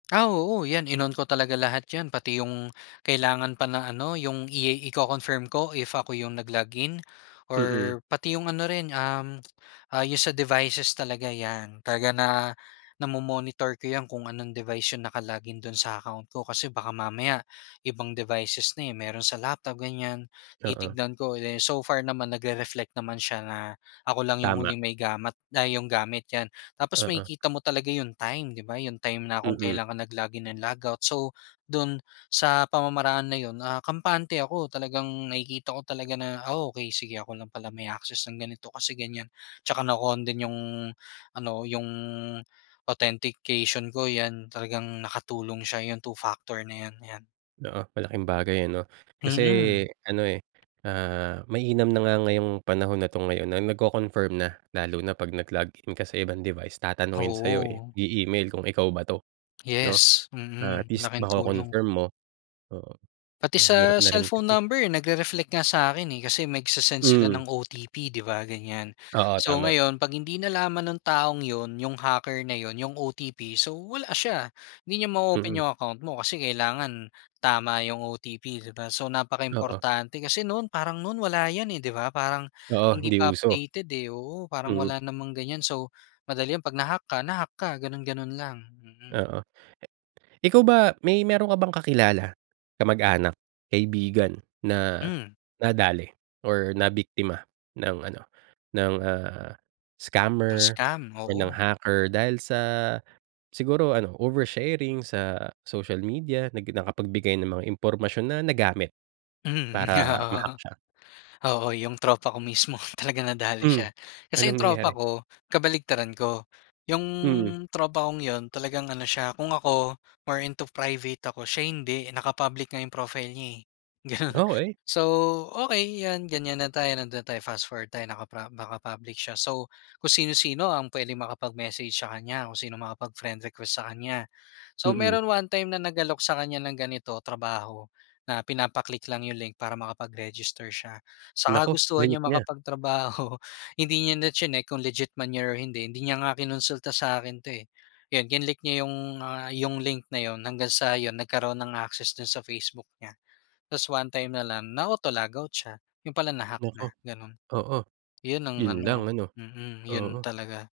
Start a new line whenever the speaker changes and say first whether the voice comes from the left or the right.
left: Ah, oo, yan, in-on ko talaga lahat yan, pati yung kailangan pa na ano, yung i iko-confirm ko if ako yung nag-log in
right: Mm.
left: or pati yung ano rin, um, ah, yun sa devices talaga, yan. Talaga na namo-monitor ko yan, kung anong device yung naka-log in do'n sa account ko, kasi baka mamaya ibang devices na, eh, meron sa laptop, ganyan,
right: Oo.
left: titignan ko. Eh, so far naman, nagre-reflect naman siya na ako lang yung
right: Tama.
left: huling may gamat ay yung gamit, yan. Tapos
right: Oo.
left: makikita mo talaga yung time, di ba? Yung time na kung
right: Mm.
left: kailan ka nag-log in and log out, so do'n sa pamamaraan na yun, ah, kampante ako. Talagang nakikita ko talaga na, ah, okey, sige, ako lang pala may access ng ganito kasi ganyan, tsaka naka-on din yung ano, yung authentication ko, yan. Talagang nakatulong siya, yung two factor na yan, yan.
right: Oo, malaking bagay ano? Kasi
left: Mm.
right: ano, eh, ah, mainam na nga ngayong panahon na 'to ngayon na nagko-confirm na. Lalo na 'pag nag-log in ka sa ibang device, tatanungin sa'yo, eh,
left: Oo.
right: i-email kung ikaw ba 'to, 'no?
left: Yes,
right: Ah, at
left: mm.
right: least
left: Laking tulong.
right: mako-confirm mo. Oo.
left: Pati sa
right: Mahirap na rin
left: cellphone
right: kasi.
left: number nagre-reflect nga sa akin, eh, kasi nagsi-send sila
right: Mm.
left: ng OTP, di ba? Ganyan.
right: Oo,
left: So
right: tama.
left: ngayon, 'pag hindi nalaman ng taong yun, yung hacker na yun, yung OTP, so wala siya, hindi niya ma-o-open
right: Mhm.
left: yung account mo kasi kailangan tama yung OTP, di ba? So
right: Oo.
left: napaka-importante. Kasi noon, parang noon wala yan, eh, di ba? Parang
right: Oo,
left: hindi
right: hindi
left: pa
right: uso.
left: updated, eh, oo. Parang
right: Mm.
left: wala namang ganyan, so madali yan 'pag na-hack ka, na-hack ka ganon-ganon lang. Mm.
right: Oo. Ikaw ba may meron ka bang kakilala, kamag-anak, kaibigan, na
left: Hmm.
right: nadali or nabiktima ng ano, ng, ah, scammer
left: Na-scam,
right: or ng
left: oo.
right: hacker dahil sa siguro ano, oversharing sa social media, nag nakapagbigay ng mga impormasyon na nagamit
left: Mhm,
right: para
left: oo.
right: ma-hack siya?
left: Oo, yung tropa ko mismo talagang nadali
right: Hmm,
left: siya. Kasi
right: anong
left: yung
right: nangyari?
left: tropa ko, kabaliktaran ko. Yung
right: Mm.
left: tropa kong yun, talagang ano siya, kung ako, more into private ako, siya hindi. Naka-public nga yung profile niya, eh, gano'n.
right: Okey.
left: So okey, yan, ganyan na tayo, nando'n na tayo, fast forward na tayo, nakapra naka public siya. So, kung sino-sino ang pwedeng makapag-message sa kanya, kung sino makapag-friend request sa kanya. So,
right: Mm.
left: meron one time na nag-alok sa kanya ng ganito, trabaho, na pinapa-click lang yung link para makapag-register siya, sa
right: Naku,
left: kagustuhan
right: klinik
left: niyang
right: niya.
left: makapagtrabaho, hindi niya na chineck kung legit man yan or hindi. Hindi niya nga kinonsulta sa akin 'to, eh. Yun, kinlick niya yung, ah, yung link na yun hanggang sa yun, nagkaroon ng access do'n sa Facebook niya. Tas one time na lang na-auto log-out siya, yun pala na-hack
right: Naku.
left: na, gano'n.
right: Oo.
left: Yun ang
right: Yun lang
left: ano
right: ano,
left: mm, yun
right: oo.
left: talaga.